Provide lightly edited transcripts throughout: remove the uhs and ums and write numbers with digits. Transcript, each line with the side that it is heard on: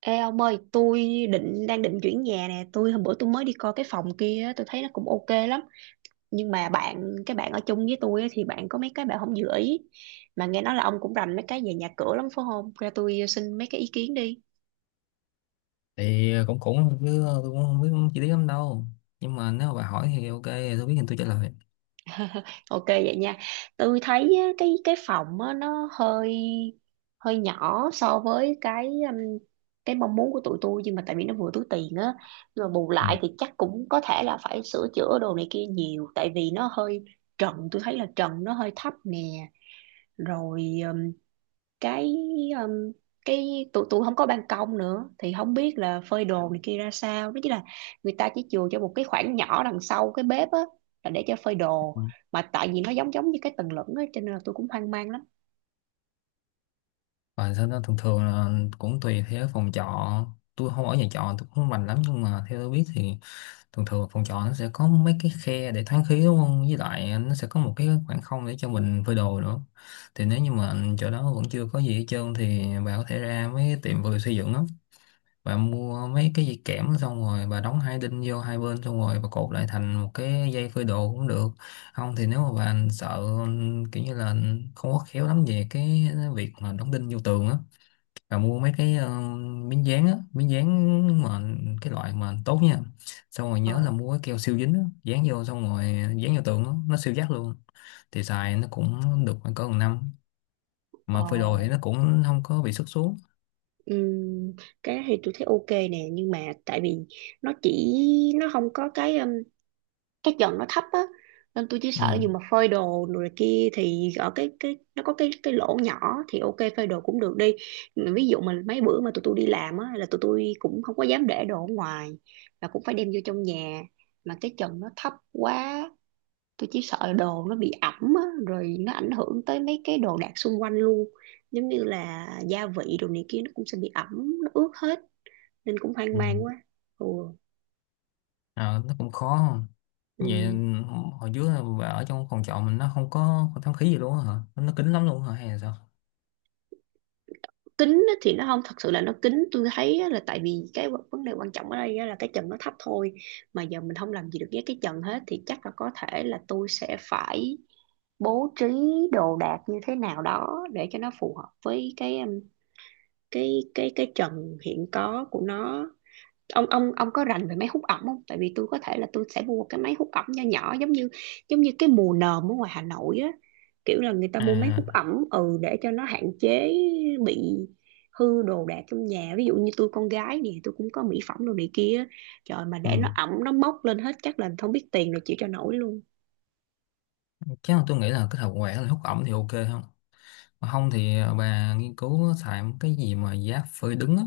right: Ê ông ơi, tôi đang định chuyển nhà nè, hôm bữa tôi mới đi coi cái phòng kia, á, tôi thấy nó cũng ok lắm. Nhưng mà cái bạn ở chung với tôi á, thì bạn có mấy cái bạn không vừa ý. Mà nghe nói là ông cũng rành mấy cái về nhà cửa lắm phải không? Ra tôi xin mấy cái ý kiến đi.
left: Thì cũng cũng chứ tôi cũng không biết chi tiết lắm đâu. Nhưng mà nếu mà bà hỏi thì ok, tôi biết thì tôi trả lời.
right: Ok vậy nha. Tôi thấy á, cái phòng á, nó hơi hơi nhỏ so với cái mong muốn của tụi tôi, nhưng mà tại vì nó vừa túi tiền á. Nhưng mà bù
left: Ừ.
right: lại thì chắc cũng có thể là phải sửa chữa đồ này kia nhiều, tại vì nó hơi trần, tôi thấy là trần nó hơi thấp nè. Rồi cái um, cái tụi tụi không có ban công nữa thì không biết là phơi đồ này kia ra sao đó, chính là người ta chỉ chừa cho một cái khoảng nhỏ đằng sau cái bếp á là để cho phơi đồ.
left: Ừ.
right: Mà tại vì nó giống giống như cái tầng lửng á cho nên là tôi cũng hoang mang lắm.
left: Và sau đó thường thường là cũng tùy theo phòng trọ. Tôi không ở nhà trọ, tôi cũng không rành lắm, nhưng mà theo tôi biết thì thường thường phòng trọ nó sẽ có mấy cái khe để thoáng khí, đúng không, với lại nó sẽ có một cái khoảng không để cho mình phơi đồ nữa. Thì nếu như mà chỗ đó vẫn chưa có gì hết trơn thì bà có thể ra mấy cái tiệm vừa xây dựng đó, bà mua mấy cái dây kẽm, xong rồi bà đóng hai đinh vô hai bên, xong rồi bà cột lại thành một cái dây phơi đồ cũng được. Không thì nếu mà bà sợ, kiểu như là không có khéo lắm về cái việc mà đóng đinh vô tường á, bà mua mấy cái miếng dán á, miếng dán mà cái loại mà tốt nha, xong rồi
right: Ờ,
left: nhớ là mua cái keo siêu dính á dán vô, xong rồi dán vô tường á, nó siêu chắc luôn. Thì xài nó cũng được khoảng cỡ một năm, mà
right: ờ,
left: phơi đồ thì nó cũng không có bị xước xuống.
right: ừm, cái đó thì tôi thấy ok nè, nhưng mà tại vì nó chỉ, nó không có cái trần nó thấp á, nên tôi chỉ
left: Ừ.
right: sợ dù mà phơi đồ rồi kia thì ở cái nó có cái lỗ nhỏ thì ok, phơi đồ cũng được đi. Mà ví dụ mà mấy bữa mà tụi tôi đi làm á là tụi tôi cũng không có dám để đồ ở ngoài, và cũng phải đem vô trong nhà. Mà cái trần nó thấp quá, tôi chỉ sợ là đồ nó bị ẩm á, rồi nó ảnh hưởng tới mấy cái đồ đạc xung quanh luôn, giống như là gia vị đồ này kia nó cũng sẽ bị ẩm, nó ướt hết, nên cũng hoang
left: Ừ.
right: mang quá. Ừ.
left: Ờ, nó cũng khó. Vậy
right: Ừ.
left: hồi trước là bà ở trong phòng trọ mình nó không có, không thoáng khí gì luôn á hả? Nó kín lắm luôn hả hay là sao?
right: Kính thì nó không thật sự là nó kính, tôi thấy á là tại vì cái vấn vấn đề quan trọng ở đây á là cái trần nó thấp thôi. Mà giờ mình không làm gì được với cái trần hết thì chắc là có thể là tôi sẽ phải bố trí đồ đạc như thế nào đó để cho nó phù hợp với cái trần hiện có của nó. Ông có rành về máy hút ẩm không, tại vì tôi có thể là tôi sẽ mua cái máy hút ẩm nho nhỏ, giống như cái mùa nồm ở ngoài Hà Nội á, kiểu là người ta mua máy hút
left: À.
right: ẩm ừ để cho nó hạn chế bị hư đồ đạc trong nhà. Ví dụ như tôi con gái nè, tôi cũng có mỹ phẩm đồ này kia á. Trời mà
left: Ừ.
right: để nó ẩm nó mốc lên hết chắc là không biết tiền rồi chịu cho nổi luôn.
left: Chắc là tôi nghĩ là cái hợp quẹt là hút ẩm thì ok không? Mà không thì à, bà nghiên cứu xài một cái gì mà giá phơi đứng á,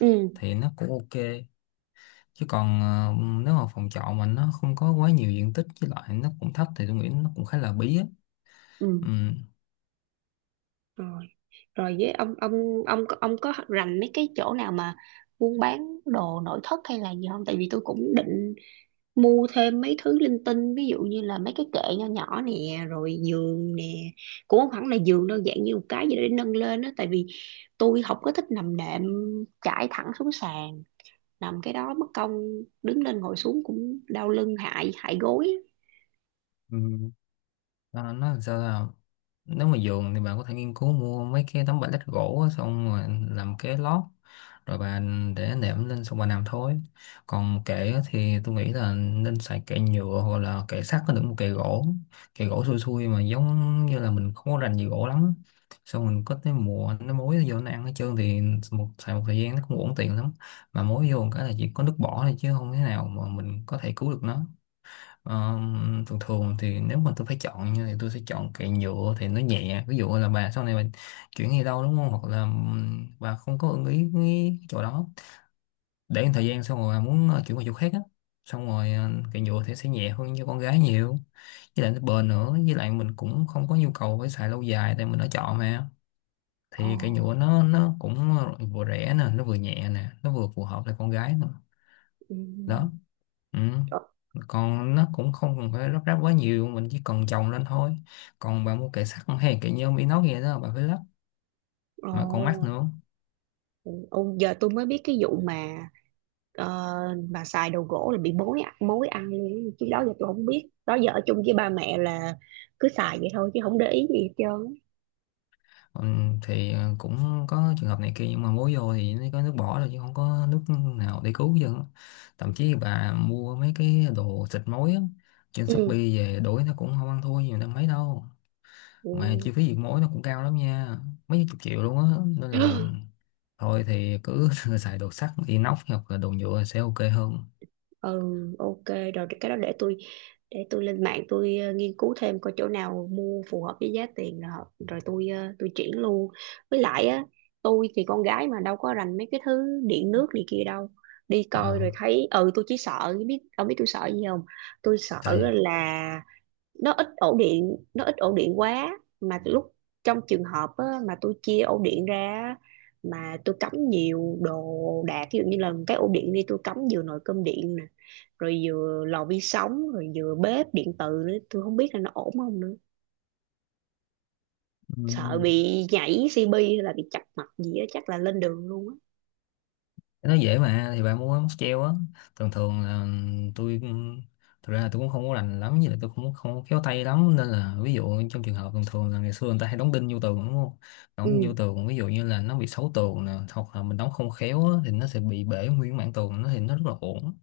right: Ừ.
left: thì nó cũng ok. Chứ còn nếu mà phòng trọ mình nó không có quá nhiều diện tích, với lại nó cũng thấp thì tôi nghĩ nó cũng khá là bí á.
right: Ừ. rồi rồi với ông ông ông có rành mấy cái chỗ nào mà buôn bán đồ nội thất hay là gì không, tại vì tôi cũng định mua thêm mấy thứ linh tinh, ví dụ như là mấy cái kệ nho nhỏ nè rồi giường nè. Cũng không hẳn là giường đâu, dạng như một cái gì đó để nâng lên á, tại vì tôi không có thích nằm đệm trải thẳng xuống sàn, nằm cái đó mất công đứng lên ngồi xuống cũng đau lưng hại hại gối á.
left: Ừ. Nó làm sao là, nếu mà giường thì bạn có thể nghiên cứu mua mấy cái tấm pallet gỗ á, xong rồi làm cái lót, rồi bạn để nệm lên xong bạn nằm thôi. Còn kệ á thì tôi nghĩ là nên xài kệ nhựa hoặc là kệ sắt, có được một kệ gỗ, kệ gỗ xui xui mà giống như là mình không có rành gì gỗ lắm, xong mình có cái mùa nó mối nó vô nó ăn hết trơn thì xài một thời gian nó cũng uổng tiền lắm. Mà mối vô một cái là chỉ có nước bỏ thôi chứ không thế nào mà mình có thể cứu được nó. Ờ, thường thường thì nếu mà tôi phải chọn như thì tôi sẽ chọn kệ nhựa thì nó nhẹ. Ví dụ là bà sau này bà chuyển đi đâu đúng không, hoặc là bà không có ưng ý cái chỗ đó, để một thời gian xong rồi bà muốn chuyển qua chỗ khác á, xong rồi kệ nhựa thì sẽ nhẹ hơn cho con gái nhiều, với lại nó bền nữa, với lại mình cũng không có nhu cầu phải xài lâu dài tại mình đã chọn mà.
right: Ồ.
left: Thì kệ nhựa nó cũng vừa rẻ nè, nó vừa nhẹ nè, nó vừa phù hợp với con gái nữa.
right: Ừ.
left: Đó. Ừ. Còn nó cũng không cần phải lắp ráp quá nhiều, mình chỉ cần chồng lên thôi. Còn bà mua kệ sắt hay kệ nhôm inox gì đó bà phải lắp mà còn mắc
right: Ồ,
left: nữa.
right: ồ, giờ tôi mới biết cái vụ mà ờ, mà xài đồ gỗ là bị mối ăn luôn. Chứ đó giờ tôi không biết, đó giờ ở chung với ba mẹ là cứ xài vậy thôi chứ không để ý gì hết trơn.
left: Ừ, thì cũng có trường hợp này kia nhưng mà mua vô thì nó có nước bỏ rồi chứ không có nước nào để cứu chứ. Thậm chí bà mua mấy cái đồ xịt mối á, trên Shopee
right: Ừ.
left: về đổi nó cũng không ăn thua nhiều năm mấy đâu.
right: Ừ.
left: Mà chi phí diệt mối nó cũng cao lắm nha, mấy chục triệu luôn á, nên là thôi thì cứ xài đồ sắt inox hoặc là đồ nhựa sẽ ok hơn.
right: Ừ. Ok rồi, cái đó để tôi, để tôi lên mạng tôi nghiên cứu thêm coi chỗ nào mua phù hợp với giá tiền, rồi, rồi tôi tôi chuyển luôn. Với lại á, tôi thì con gái mà đâu có rành mấy cái thứ điện nước này kia đâu, đi coi
left: Ờ.
right: rồi thấy ừ, tôi chỉ sợ, biết ông biết tôi sợ gì không? Tôi sợ
left: Trời.
right: là nó ít ổ điện, nó ít ổ điện quá, mà lúc trong trường hợp á, mà tôi chia ổ điện ra á, mà tôi cắm nhiều đồ đạc, ví dụ như là cái ổ điện đi, tôi cắm vừa nồi cơm điện nè, rồi vừa lò vi sóng, rồi vừa bếp điện từ nữa, tôi không biết là nó ổn không nữa. Sợ
left: ừm,
right: bị nhảy CP hay là bị chập mạch gì á, chắc là lên đường luôn á.
left: nó dễ mà, thì bạn muốn móc treo á, thường thường là tôi, thực ra là tôi cũng không có rành lắm, như là tôi cũng không khéo tay lắm, nên là ví dụ trong trường hợp thường thường là ngày xưa người ta hay đóng đinh vô tường đúng không. Đóng đinh
right: Ừ.
left: vô tường ví dụ như là nó bị xấu tường nè, hoặc là mình đóng không khéo á, thì nó sẽ bị bể nguyên mảng tường nó thì nó rất là uổng.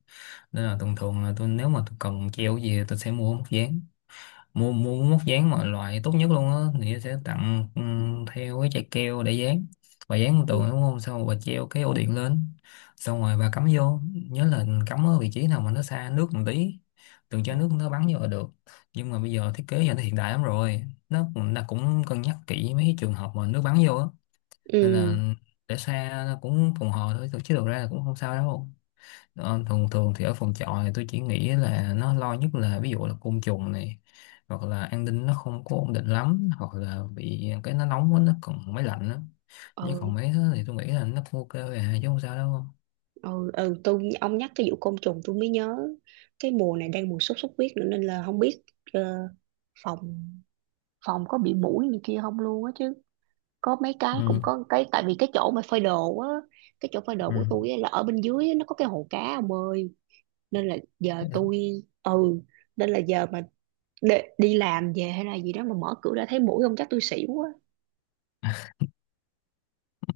left: Nên là thường thường là tôi, nếu mà tôi cần treo gì thì tôi sẽ mua móc dán, mua mua móc dán mà loại tốt nhất luôn á, thì sẽ tặng theo cái chai keo để dán. Bà dán lên
right: Ừ.
left: tường đúng không, xong rồi bà treo cái ổ điện lên, xong rồi bà cắm vô, nhớ là cắm ở vị trí nào mà nó xa nước một tí, đừng
right: Ừ.
left: cho nước nó bắn vô là được. Nhưng mà bây giờ thiết kế giờ nó hiện đại lắm rồi, nó cũng cân nhắc kỹ mấy cái trường hợp mà nước bắn vô á, nên là để xa nó cũng phòng hờ thôi chứ thực ra là cũng không sao đâu. Đó, thường thường thì ở phòng trọ thì tôi chỉ nghĩ là nó lo nhất là ví dụ là côn trùng này, hoặc là an ninh nó không có ổn định lắm, hoặc là bị cái nó nóng quá nó còn máy lạnh đó. Chứ
right: Ừ.
left: còn mấy thứ thì tôi nghĩ là nó cũng ok rồi à chứ không sao đâu.
right: Ừ, ừ. Tôi, ông nhắc cái vụ côn trùng tôi mới nhớ, cái mùa này đang mùa sốt xuất huyết nữa nên là không biết ờ, phòng phòng có bị muỗi này kia không luôn á. Chứ có mấy cái, cũng
left: Ừ.
right: có cái, tại vì cái chỗ mà phơi đồ á, cái chỗ phơi đồ của tôi á là ở bên dưới á, nó có cái hồ cá ông ơi. Nên là giờ
left: Ừ.
right: tôi, ừ, nên là giờ mà đi, đi làm về hay là gì đó mà mở cửa ra thấy muỗi không chắc tôi xỉu quá.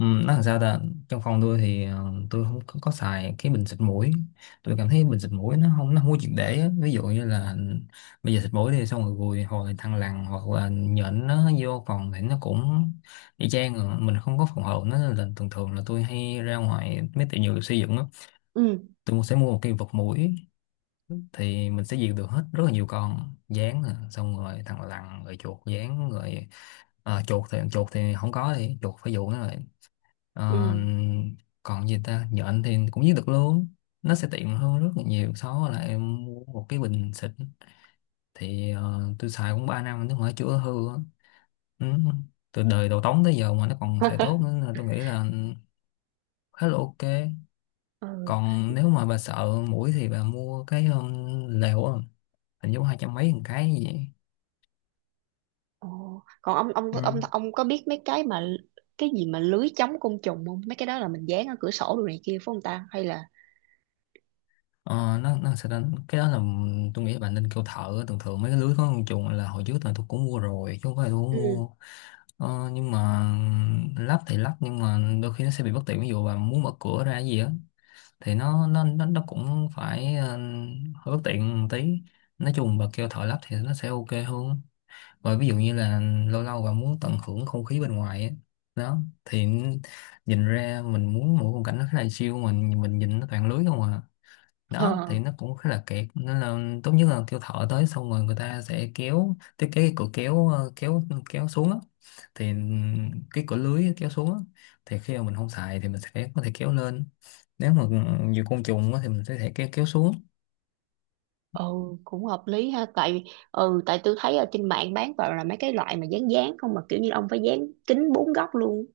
left: Ừ, nói làm sao ta. Trong phòng tôi thì tôi không có, có xài cái bình xịt mũi. Tôi cảm thấy bình xịt mũi nó không có triệt để á. Ví dụ như là bây giờ xịt mũi thì xong rồi gùi hồi thằng lằn hoặc là nhện nó vô phòng thì nó cũng y chang à. Mình không có phòng hộ nó, nên là thường thường là tôi hay ra ngoài mấy tiệm dược xây dựng á,
right: Ừ.
left: tôi sẽ mua một cái vật mũi, thì mình sẽ diệt được hết rất là nhiều con gián nè, xong rồi thằng lằn rồi chuột gián rồi. À, chuột thì không có, thì chuột phải dụ nó rồi. Ờ,
right: Ừ.
left: còn gì ta, nhện thì cũng giết được luôn. Nó sẽ tiện hơn rất là nhiều so với là em mua một cái bình xịt. Thì tôi xài cũng 3 năm nếu mà nó chưa hư á. Ừ. Từ đời đầu tống tới giờ mà nó còn xài tốt nữa, nên tôi nghĩ là khá là ok.
right: Ừ.
left: Còn nếu mà bà sợ mũi thì bà mua cái lều á, hình như hai trăm mấy một cái gì vậy.
right: Ồ. Còn ông ông
left: Ừ.
right: ông ông có biết mấy cái mà cái gì mà lưới chống côn trùng không? Mấy cái đó là mình dán ở cửa sổ đồ này kia phải không ta, hay là
left: Ờ, nó sẽ đánh- cái đó là, tôi nghĩ là bà nên kêu thợ. Thường thường mấy cái lưới có con chuột là hồi trước là tôi cũng mua rồi chứ không phải là tôi không
right: ừ.
left: mua. Ờ, nhưng mà lắp thì lắp, nhưng mà đôi khi nó sẽ bị bất tiện. Ví dụ bà muốn mở cửa ra cái gì á thì nó cũng phải hơi bất tiện một tí. Nói chung bà kêu thợ lắp thì nó sẽ ok hơn. Rồi ví dụ như là lâu lâu bà muốn tận hưởng không khí bên ngoài á, đó, thì nhìn ra mình muốn một khung cảnh nó khá là chill, mình nhìn nó toàn lưới không à. Đó
right: Ờ.
left: thì nó cũng khá là kiệt, nên là tốt nhất là kêu thợ tới, xong rồi người ta sẽ kéo thiết kế cái cửa kéo kéo, kéo xuống á. Thì cái cửa lưới kéo xuống á, thì khi mà mình không xài thì mình sẽ có thể kéo lên. Nếu mà ừ, nhiều côn trùng á thì mình sẽ thể kéo kéo xuống.
right: Ừ cũng hợp lý ha. Tại ừ, tại tôi thấy ở trên mạng bán toàn là mấy cái loại mà dán dán không, mà kiểu như ông phải dán kính bốn góc luôn,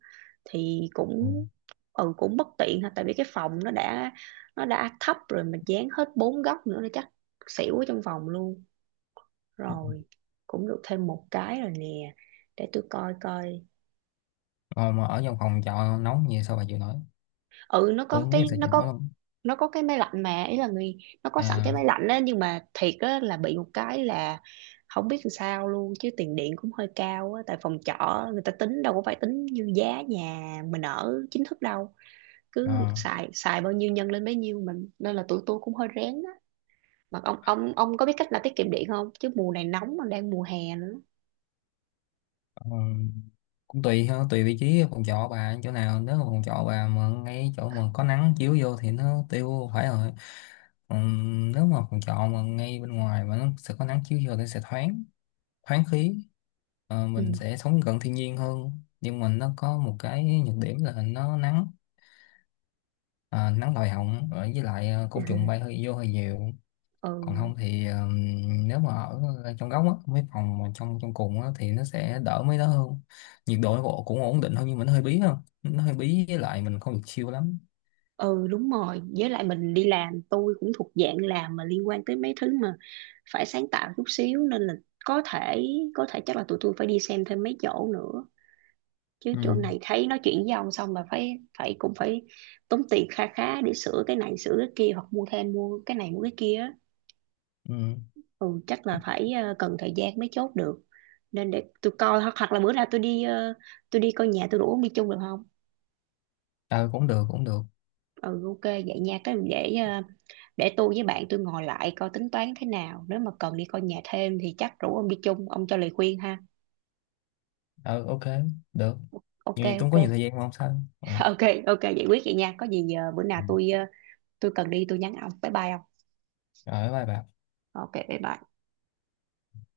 right: thì
left: Ừ.
right: cũng ừ, cũng bất tiện ha. Tại vì cái phòng nó đã, nó đã thấp rồi mà dán hết bốn góc nữa nó chắc xỉu ở trong phòng luôn. Rồi, cũng được thêm một cái rồi nè, để tôi coi coi.
left: Ờ, mà ở trong phòng trọ nóng như sao bà chịu nổi,
right: Ừ, nó
left: tôi
right: có
left: không biết
right: cái
left: sao
right: nó
left: chịu
right: có
left: nổi không.
right: nó có cái máy lạnh, mà ý là người, nó có sẵn cái máy lạnh á, nhưng mà thiệt á là bị một cái là không biết làm sao luôn chứ tiền điện cũng hơi cao á, tại phòng trọ người ta tính đâu có phải tính như giá nhà mình ở chính thức đâu, cứ
left: À,
right: xài, xài bao nhiêu nhân lên bấy nhiêu mình, nên là tụi tôi cũng hơi rén á. Mà ông có biết cách là tiết kiệm điện không, chứ mùa này nóng mà đang mùa hè nữa.
left: ờ, cũng tùy ha, tùy vị trí phòng trọ bà chỗ nào. Nếu mà phòng trọ bà mà ngay chỗ mà có nắng chiếu vô thì nó tiêu phải rồi. Còn nếu mà phòng trọ mà ngay bên ngoài mà nó sẽ có nắng chiếu vô thì nó sẽ thoáng, thoáng khí. Ờ, mình
right: Ừ.
left: sẽ sống gần thiên nhiên hơn, nhưng mà nó có một cái nhược điểm là nó nắng. À, nắng lòi họng, với lại
right: Ừ,
left: côn trùng bay hơi vô hơi nhiều.
right: ừ.
left: Còn không thì nếu mà ở trong góc á, mấy phòng mà trong trong cùng á thì nó sẽ đỡ mấy đó hơn, nhiệt độ nó cũng cũng ổn định hơn, nhưng mà nó hơi bí, không, nó hơi bí, với lại mình không được chill lắm.
right: Ừ đúng rồi, với lại mình đi làm, tôi cũng thuộc dạng làm mà liên quan tới mấy thứ mà phải sáng tạo chút xíu, nên là có thể, có thể chắc là tụi tôi phải đi xem thêm mấy chỗ nữa. Chứ
left: Ừ.
right: chỗ này thấy nói chuyện với ông xong mà phải, cũng phải tốn tiền kha khá để sửa cái này sửa cái kia, hoặc mua thêm, mua cái này mua cái kia á.
left: Ừ.
right: Ừ chắc là phải ờ, cần thời gian mới chốt được. Nên để tôi coi, hoặc hoặc là bữa nào tôi đi tôi đi coi nhà, tôi đủ ông đi chung được không.
left: Ờ, cũng được, cũng được.
right: Ừ, ok vậy nha, cái để tôi với bạn tôi ngồi lại coi tính toán thế nào, nếu mà cần đi coi nhà thêm thì chắc rủ ông đi chung, ông cho lời khuyên ha.
left: Ờ, ok, được.
right: Ok,
left: Vì tôi không
right: ok.
left: có nhiều thời gian mà không sao. Ừ.
right: Ok, ok, giải quyết vậy nha. Có gì bữa nào
left: Ừ.
right: tôi tôi cần đi tôi nhắn ông. Bye bye ông.
left: Rồi, bye bye.
right: Ok, bye bye.